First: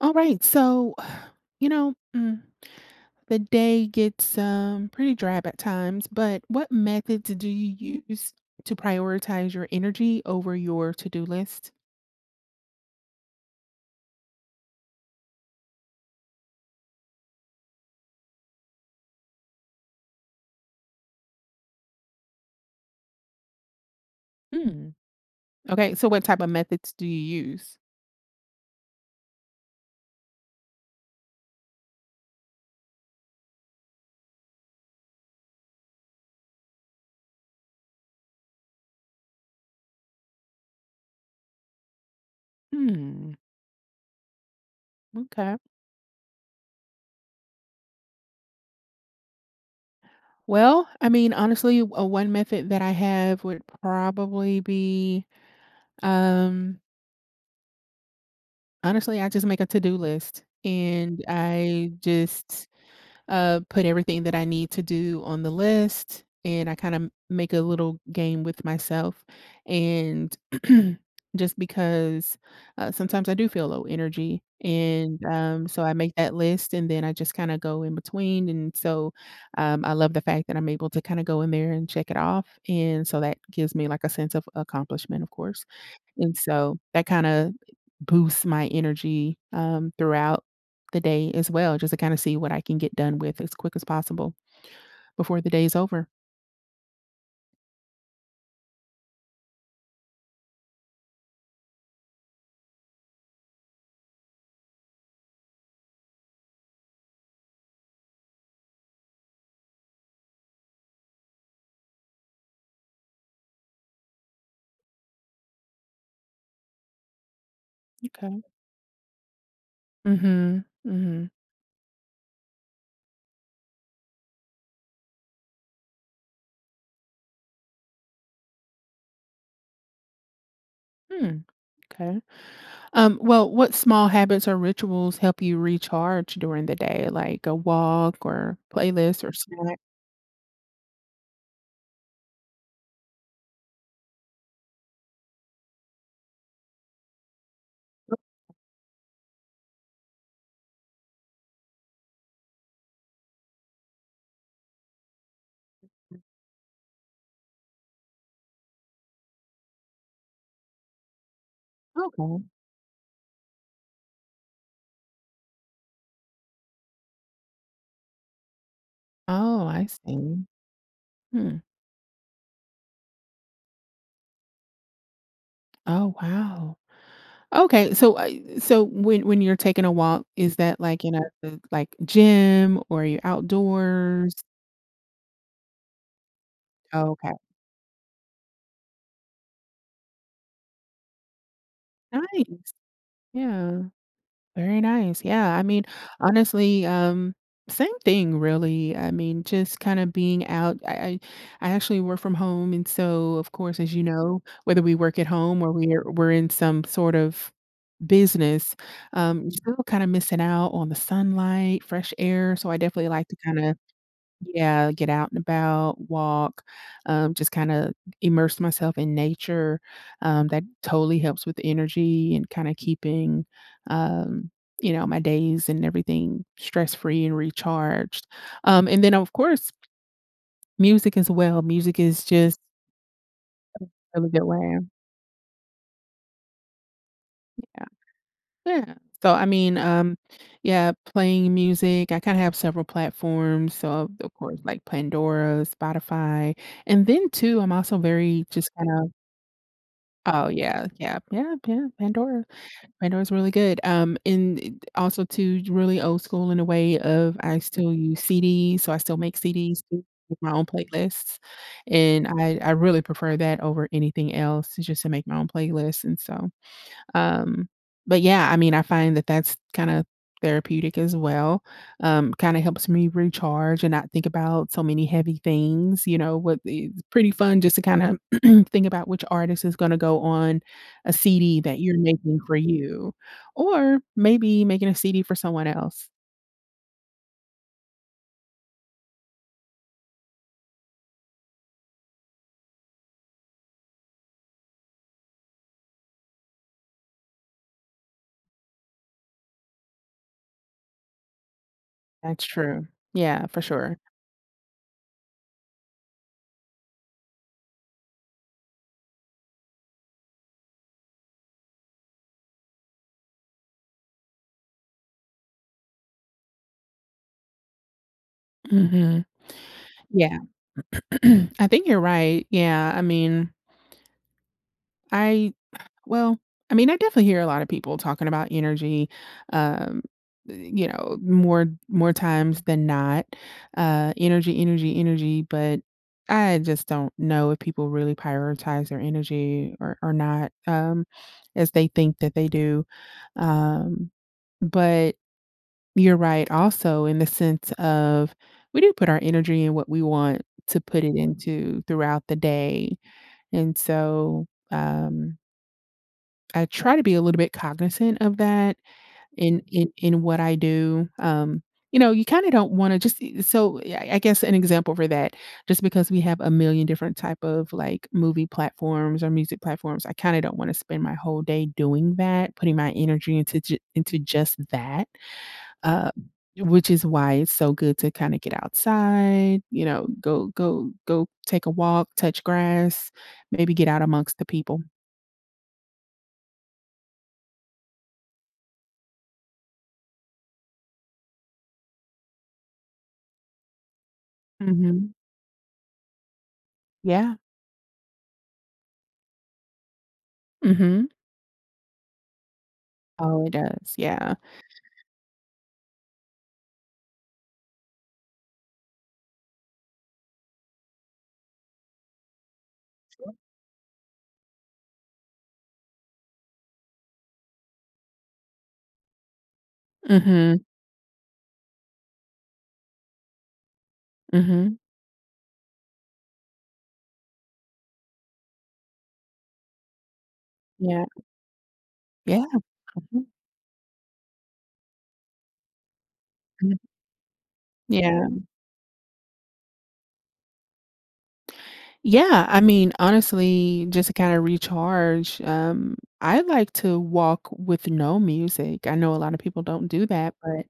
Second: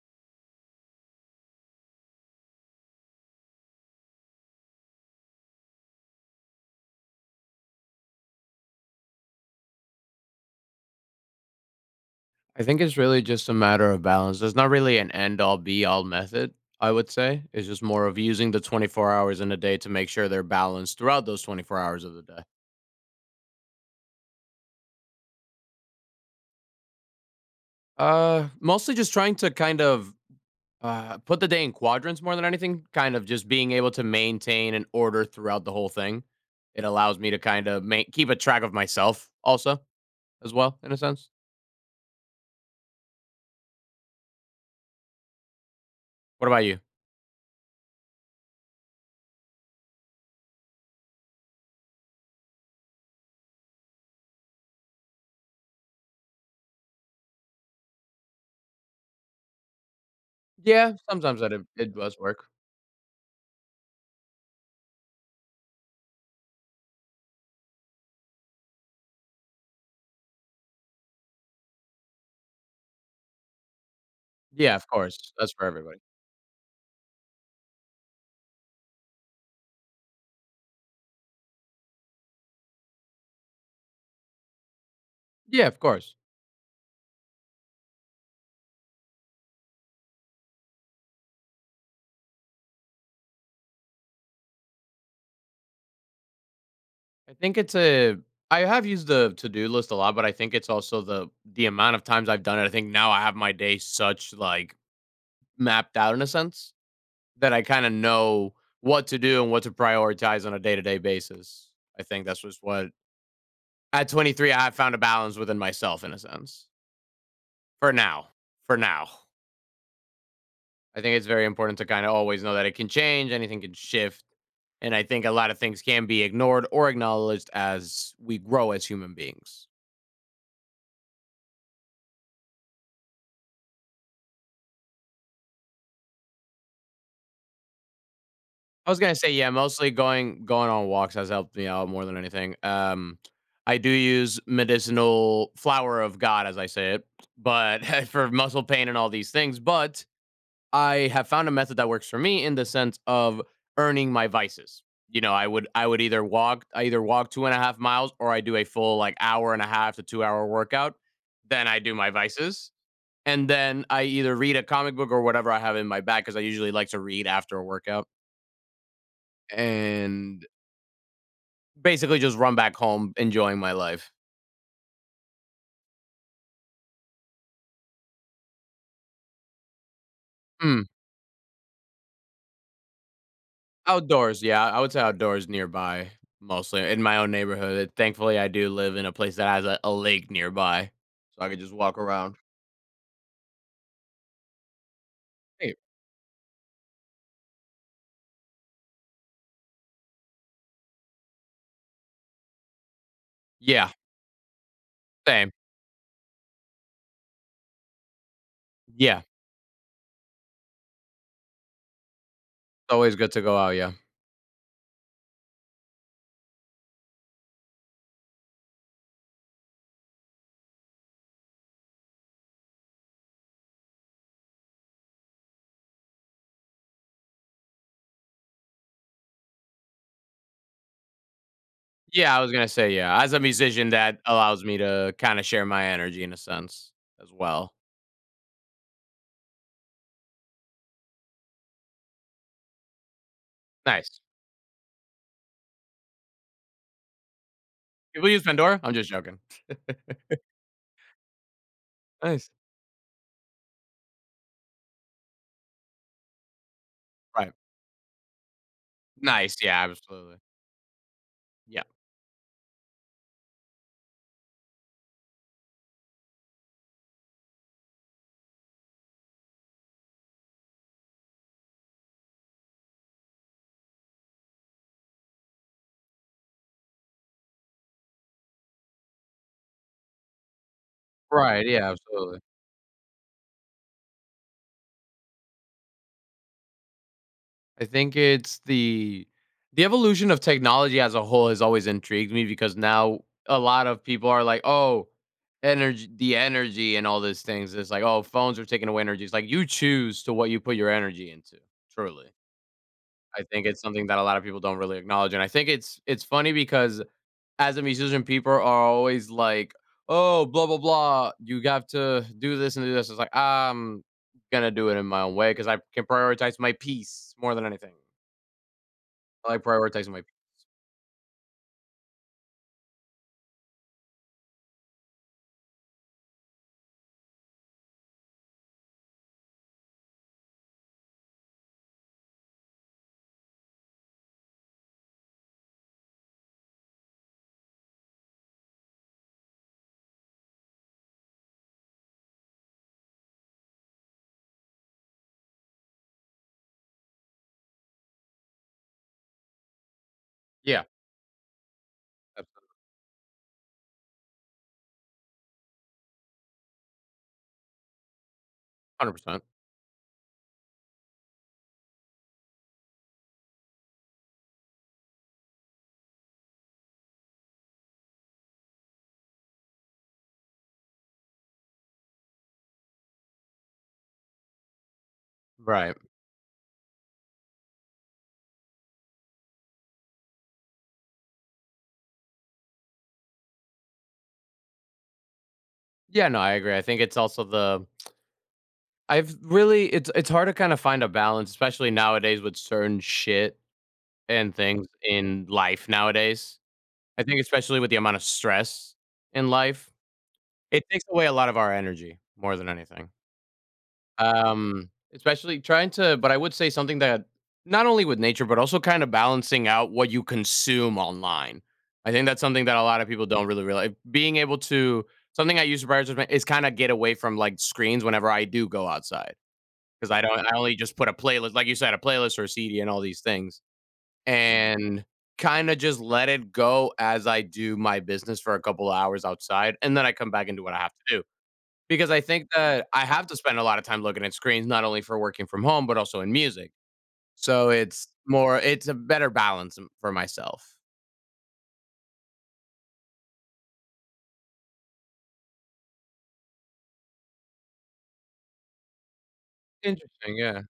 All right. So, you know, mm, the day gets pretty drab at times, but what methods do you use to prioritize your energy over your to do list? I think it's really just a matter of balance. There's not really an end all be all method, I would say. It's just more of using the 24 hours in a day to make sure they're balanced throughout those 24 hours of the day. Hmm. Okay. So, what type of methods do you use? Mostly just trying to kind of put the day in quadrants more than anything, kind of just being able to maintain an order throughout the whole thing. It allows me to kind of make, keep a track of myself also, as well, in a sense. Hmm. Okay. What about you? Well, I mean, honestly, one method that I have would probably be um, honestly, I just make a to do list, Yeah, and sometimes that it, I it does work. just put everything that I need to do on the list, and I kind of make a little game with myself. And just because sometimes I do feel low energy, Yeah, of and course. That's for so I everybody. make that list, and then I just kind of go in between. And so I love the fact that I'm able to kind of go in there and check it off, and so that gives me like a sense of accomplishment, of course. Yeah, of course. And so that kinda boosts my energy, throughout the day as well, just to kinda see what I can get done with as quick as possible before the day is over. I think it's a I have used the to-do list a lot, but I think it's also the amount of times I've done it. I think now I have my day such like mapped out in a sense that I kind of know what to do and what to prioritize on a day-to-day basis. I think that's just what at 23 I have found a balance within myself in a sense. For now. Okay. For now. Mhm. I think it's Mhm. very important to kind of always know that it can change, anything can shift. And I think a lot of things can be ignored or acknowledged as we grow as human beings. Hmm, okay. Well, what small habits or rituals help you recharge during the day, like a walk or I was gonna playlist say, or yeah, snack? mostly going on walks has helped me out more than anything. I do use medicinal flower of God, as I say it, but for muscle pain and all these things. But I have found a method that works for me in the sense of earning my vices. You know, I either walk 2.5 miles or I do a full like hour and a half to 2 hour workout. Then I do my Okay. vices. And then I either read a comic book or whatever I have in my bag because I usually like to read after a workout Oh, I see. and Hmm. basically just run back home enjoying my life. Oh, wow. Okay, so, so when you're taking a walk, is that Mm, like in a, like, gym, or are you outdoors? Outdoors, yeah, I would say outdoors nearby, mostly in my own Okay, neighborhood. Thankfully, I do live in a place that has a lake nearby, so I could just walk around. nice. Yeah, very nice. Yeah, I Hey, mean, honestly, same thing really. I mean, just kinda being out. I I actually work from home, and so, of course, yeah, as you know, whether we work at same. home or we're in some sort of business, Yeah, it's you're still kinda missing out on the sunlight, fresh air, so I definitely always like good to to go out, kinda yeah. yeah, get out and about, walk, just kinda immerse myself in nature. That totally helps with energy and kinda keeping, um, you know, my days and everything stress-free and recharged. And then, of course, music as well. Music is Yeah, I was just gonna say, yeah. As a musician, that a really good allows me way. to kind of share my energy in a sense as well. Yeah, yeah. So, I mean, yeah, playing music. I kinda have several platforms, so, Nice. of course, like Pandora, Spotify, and then too, I'm also People use very just Pandora? I'm just kinda joking. oh, yeah, yeah, yeah, yeah, Pandora. Nice. Pandora's really good, and it also too, really old school in a way of Right. I still use CDs, so I still make Nice. Yeah, CDs too absolutely. with my own playlists, Yeah. and I really prefer that over anything else just to make my own playlists, and so um, but yeah, I mean, I find that that's kinda therapeutic as well. Kinda helps me recharge and not think about so many heavy things, it's pretty fun just to kinda think about which artist is gonna go on a CD Right. that Yeah, you're making absolutely. for you, or maybe making a CD for someone else. I think it's The evolution of technology as a whole has always intrigued me because now a lot of people are like, "Oh, energy, the energy and all these things." It's like, "Oh, phones are taking away energy." It's like you choose to what you put your energy into. Truly. That's true. I Yeah, for think it's sure. something that a lot of people don't really acknowledge, and I think it's funny because as a musician people are always like, "Oh, blah blah blah, you have to do this and do this." It's like, "I'm going to do it in my own way because I can prioritize my peace more than anything." Mhm. I like prioritizing my Yeah. I think you're right. Yeah, I mean, I well, I mean, I definitely hear a lot of people talking about energy, um, you know, more times than not. Energy, energy, energy. But I just don't know if people really prioritize their energy or not, as they think that they do. Um, but you're right, also in the sense of we do put our energy in what we want to Yeah, put it into throughout the day, and so. Um, I try to be a little bit cognizant of that 100%. in in what I do. You know, you kind of don't want to just e so yeah, I guess an example for that, just because we have a million different type of, like, movie platforms or music platforms, I kinda don't wanna spend my whole day doing that, putting my energy into ju into just that, Right. uh, which is why it's so good to kinda get outside, you know, go take a walk, touch grass, maybe get out amongst the people. Yeah, no, I agree. I think it's also the I've really it's hard to kinda find a balance, especially nowadays with certain shit and things Mhm. in life nowadays. I Yeah. think especially with the amount of stress in life, it takes Mhm. away a lot of our energy more than anything. Oh, it does, yeah. Especially trying to but I would say something that not only with nature, but also kind of balancing out what you consume online. I think that's something that a lot of people don't really realize. Being able to Something I use to prioritize my- is kind of get away from like screens whenever I do go outside because I don't. I Mhm, only just put a playlist, like you said, a playlist or a CD and all these things, mhm, and kind of just let it go as I do my business for a couple of hours outside, and then I come back and do what I have yeah, to do. Because I yeah, think that I have mhm, to spend a lot of time looking at screens, not only for working from home, but also in music. mhm, So yeah. It's a better balance m for myself. Yeah, I mean, honestly, just to kinda recharge, I like to walk with no music. I know a lot of people don't do that, Interesting, yeah. but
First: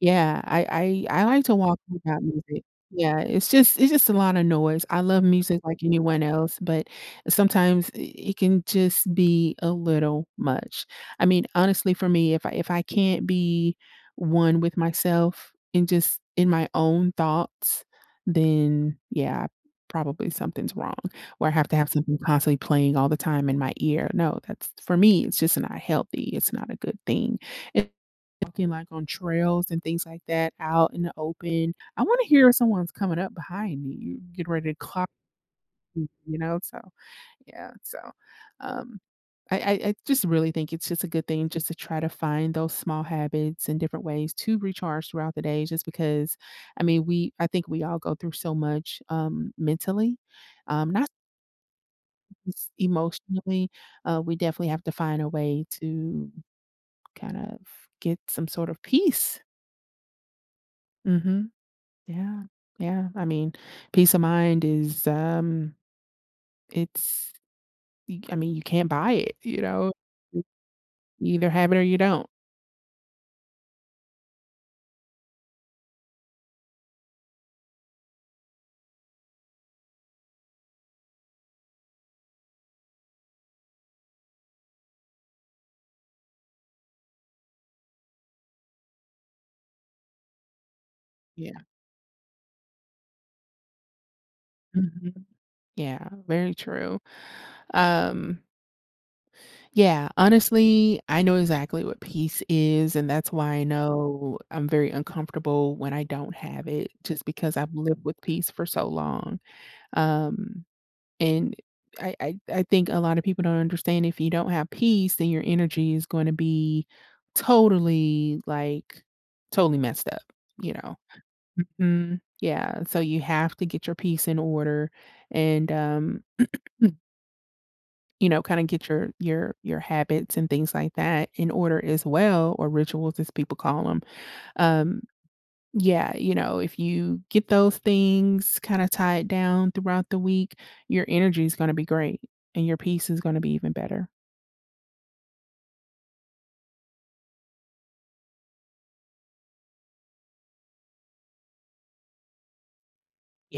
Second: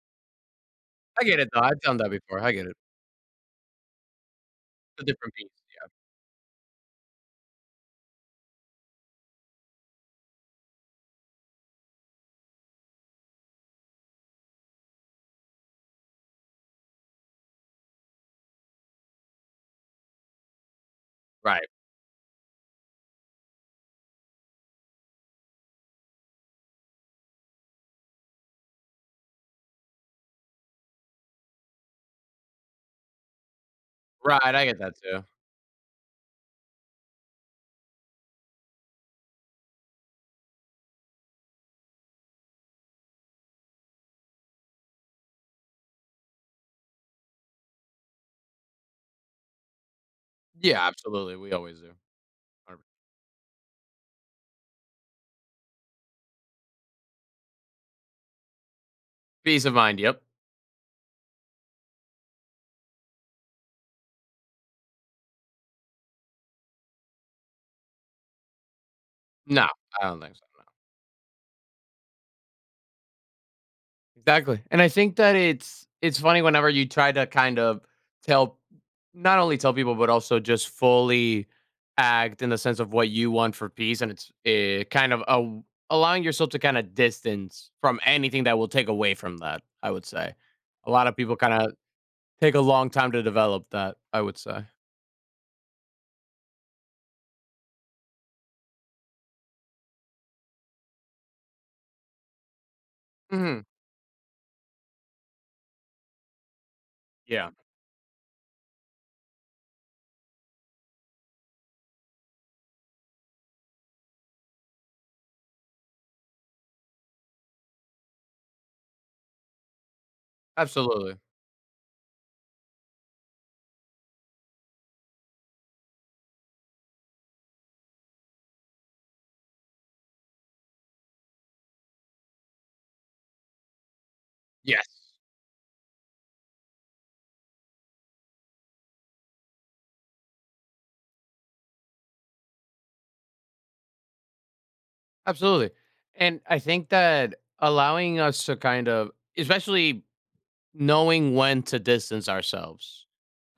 yeah, I I I I get like it, to though. walk I've done that without before. I music. get it. Yeah, it's just a lot of noise. I It's a love different music piece. like anyone else, but sometimes I it can just be a little much. I mean, honestly, for me, if I can't be one with myself and just in my own thoughts, then yeah, probably something's wrong, where I Right. have to have something constantly playing all the time in my ear. No, that's for me, it's just not healthy. It's not a good thing. Walking like on trails and things like that out in the open. I wanna hear someone's coming up behind me, you Right, get I ready to get that clock too. me, you know, so, yeah, so, um, I just really think it's just a good thing just to try to find those small habits and different ways to recharge throughout the day just because, I mean, we I think we all go through so much, mentally, Yeah, not absolutely. We always do. just Our emotionally, we definitely have to find a way to kind of get some sort of peace. peace of mind, yep. Mhm. Yeah, yeah. I mean, peace of mind is, it's, I mean, you can't buy it, you No, know, I don't think so. you either have it or you don't. Exactly. And I think that it's funny whenever you try to kind of tell not only tell people but also just fully act in the sense of what you want for peace and it's kind of a, allowing yourself to kind of distance from anything that will take away from that, I would say. A lot of people kind Yeah. of take a long time to develop that, I would say. Mhm. Yeah, very true. Um, yeah, honestly, I know exactly what peace is, and that's why Mhm. I know I'm very uncomfortable when I don't have it, just Yeah. because I've lived with peace for so long. Um, and I think a lot of people don't understand, if you don't have peace, then your energy is going to be totally like totally messed up, you know. Absolutely. Mm, yeah, so you have to get your peace in order, and um, you know, kind of get your habits and things like that in order as well, or rituals as people call them. Yes. Um, yeah, you know, if you get those things kind of tied down throughout the week, your energy is going to be great, and your peace is going to be even better. Absolutely. And I think that allowing us to kind of especially knowing when to distance ourselves.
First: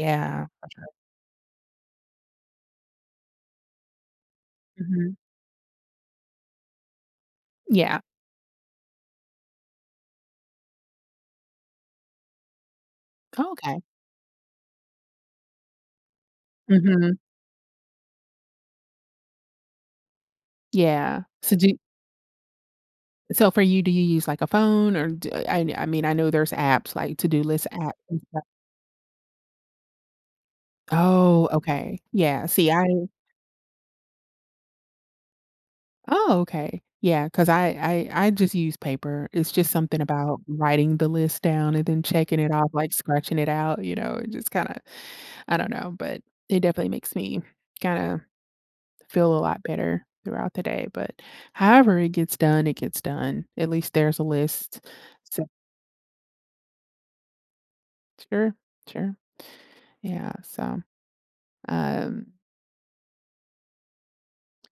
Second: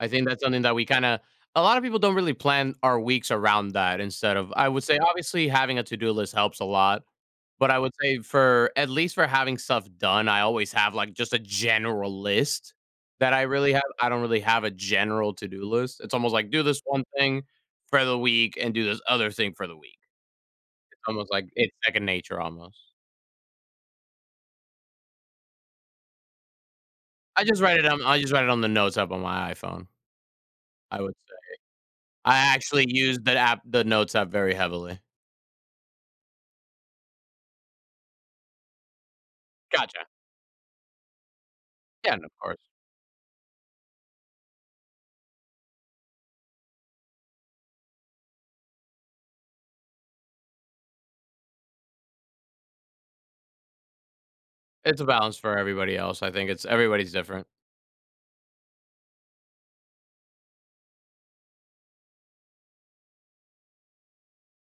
I think that's something that we kinda a lot of people don't really plan our weeks around that instead of I would say, Mhm. obviously, having a to-do list helps a lot, but I would Yeah. say for at least for having stuff done, I always have, like, just a general list that Oh, okay. I don't really have a general to-do list. It's almost like do this one Hmm. thing for the week and do this other thing for the week. It's Yeah. almost like it's second nature almost. So for you, do you use like a phone or do? I mean, I know there's apps like to do list apps I and just write stuff. it on the notes app on my iPhone, I would Oh, say. okay. I Yeah. See, actually I use the app The notes app very heavily. oh, okay. Yeah, cause I just use paper. It's just something Gotcha. about writing the list down and then Yeah, and of checking it course. off, like scratching it out, you know, it just kinda I don't know, but it definitely makes me kinda feel a lot better throughout the day, but however it gets done, it gets done. At least there's a list. It's a balance So for everybody else, I think it's everybody's different. sure, sure. Yeah, so, um,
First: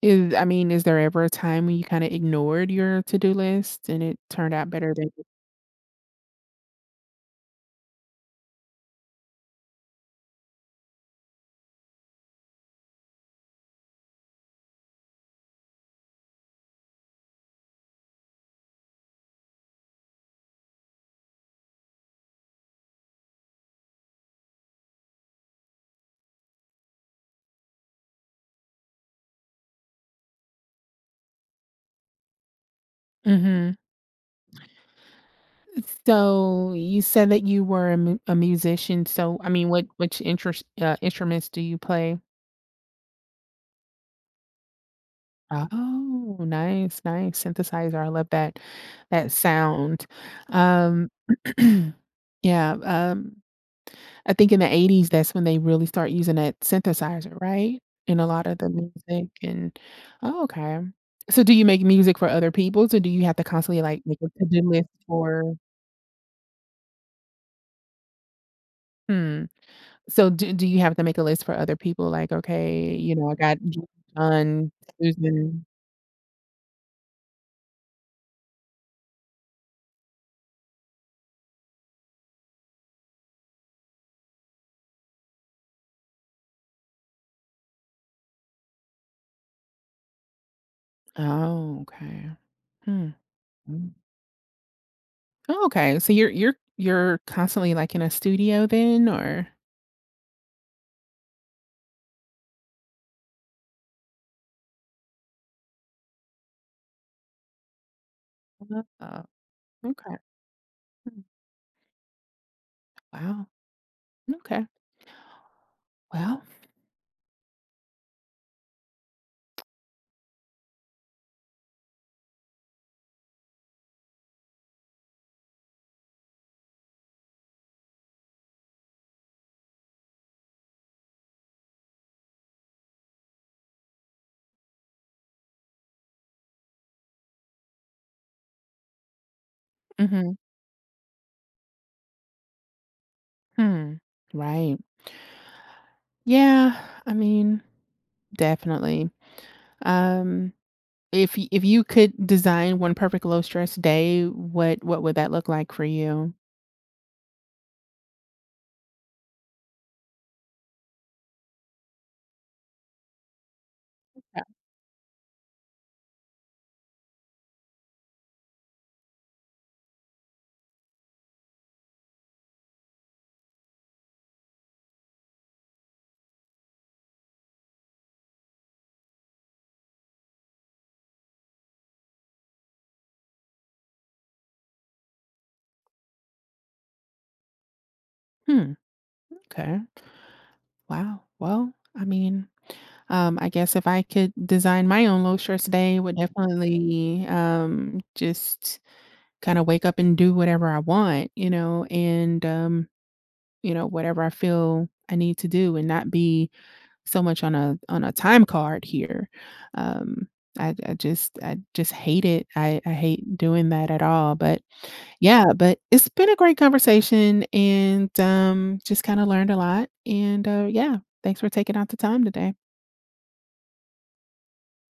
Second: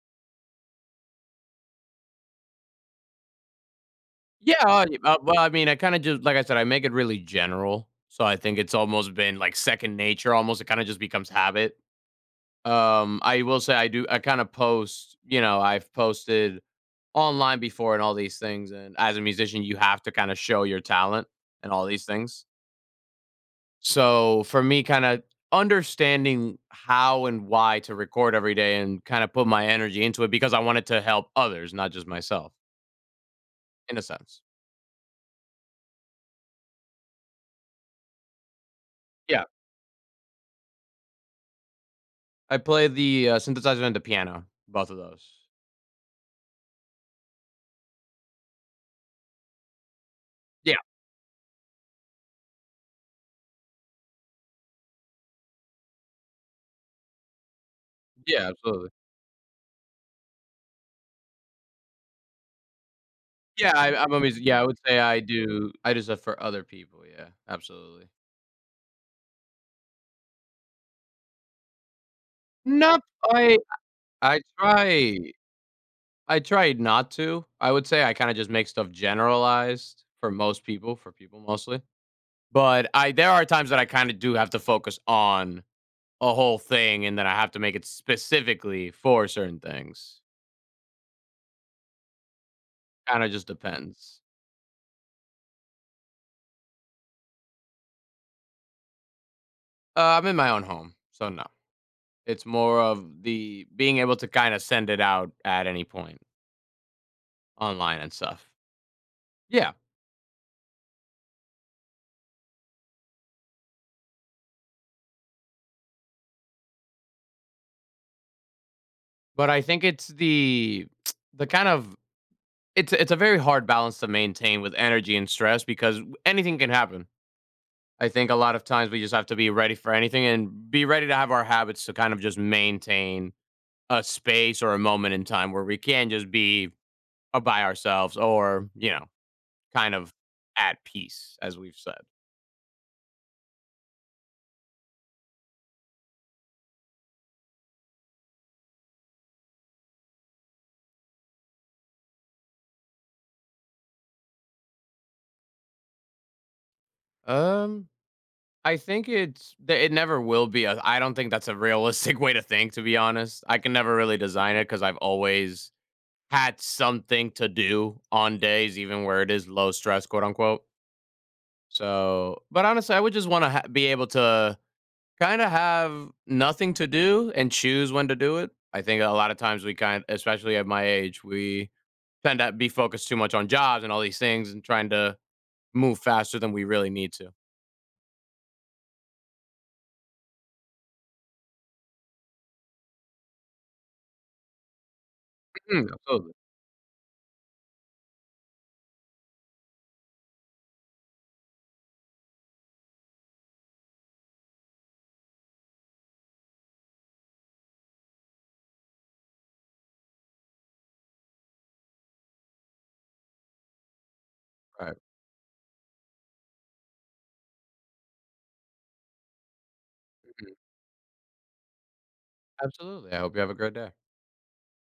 is I mean, is there ever a time when you kinda ignored your to-do list and it Yeah, turned out better than well, I mean, I kinda just like I said, I make it really general, so I think it's almost been, like, second nature almost, it kinda just becomes habit. I will say I do I kinda post you know, I've posted online before and all these things, and as a musician, you have to kinda show your talent and all these things. So for me, kind of understanding how and why to record every day and kind of put my energy into it because I wanted to help others, not just myself, mhm. in a sense. So you said that you were a, a musician. So Yeah. I mean, what which interest instruments do you play? I play the synthesizer and the piano, both of those. Oh, nice, nice synthesizer. I love that that sound. Yeah. Um, yeah. I think in the 80s, that's when they really start using that synthesizer, right? In a lot Yeah. of the Absolutely. music. And oh, okay. So do you make music for other people? So do you have to Yeah. constantly I, like I'm make a a music. to Yeah. I do would list say I for? do. I do stuff for other people. Yeah. Absolutely. Hmm. So do you have to make a list for other people? Like, okay, Nope. you know, I I got J I John, try Susan, I try not to. I would say I kind of just make stuff generalized for most people, for people mostly. But I there are times that I kinda do have to focus on a whole thing, and then I have to make it specifically for certain things. oh, okay. Hmm. Kinda just Mm. depends. Oh, okay. So you're constantly, like, in a studio then, or I'm in my own home, so no. It's more of the being able to kinda send it out at any point online and stuff. uh, Yeah, okay. Hmm. Wow. Okay. Well, but I think it's the the kind of it's a very hard balance to maintain with energy and stress because anything can happen. I think a lot of times we just have to be ready for anything and be ready to have our habits to kind of just maintain a space or a moment in time where we can just be by ourselves or, you know, kind of mhm. at peace, as we've said? Hmm. Right. Yeah, I mean, definitely. Um, if you could design one perfect low stress day, what would that look like for you? Um, I think it's that it never will be. A, I don't think that's a realistic way to think, to be honest. I can never really design it because I've always had something to do on days, even where it is low stress, quote unquote. So, but honestly, I would just want to be able to kinda have nothing to do and choose when to do it. I think a lot of times we kind especially at my age, we tend to be focused too much on jobs and all these things and trying to move faster than we really need to. Hmm, okay. Wow. Well, I mean, I guess if I could design my own little shirts Mhm, today, it would absolutely. definitely just kind of wake up and do whatever I want, you know, and you know, whatever I feel I need to do and not be so much on a time card here. Um, I just hate it. I hate doing that at all. But All right. yeah, but it's been a great conversation, and just kind of learned a lot. And Mhm. Yeah, thanks for taking out the time today. Absolutely. I hope you have a great day.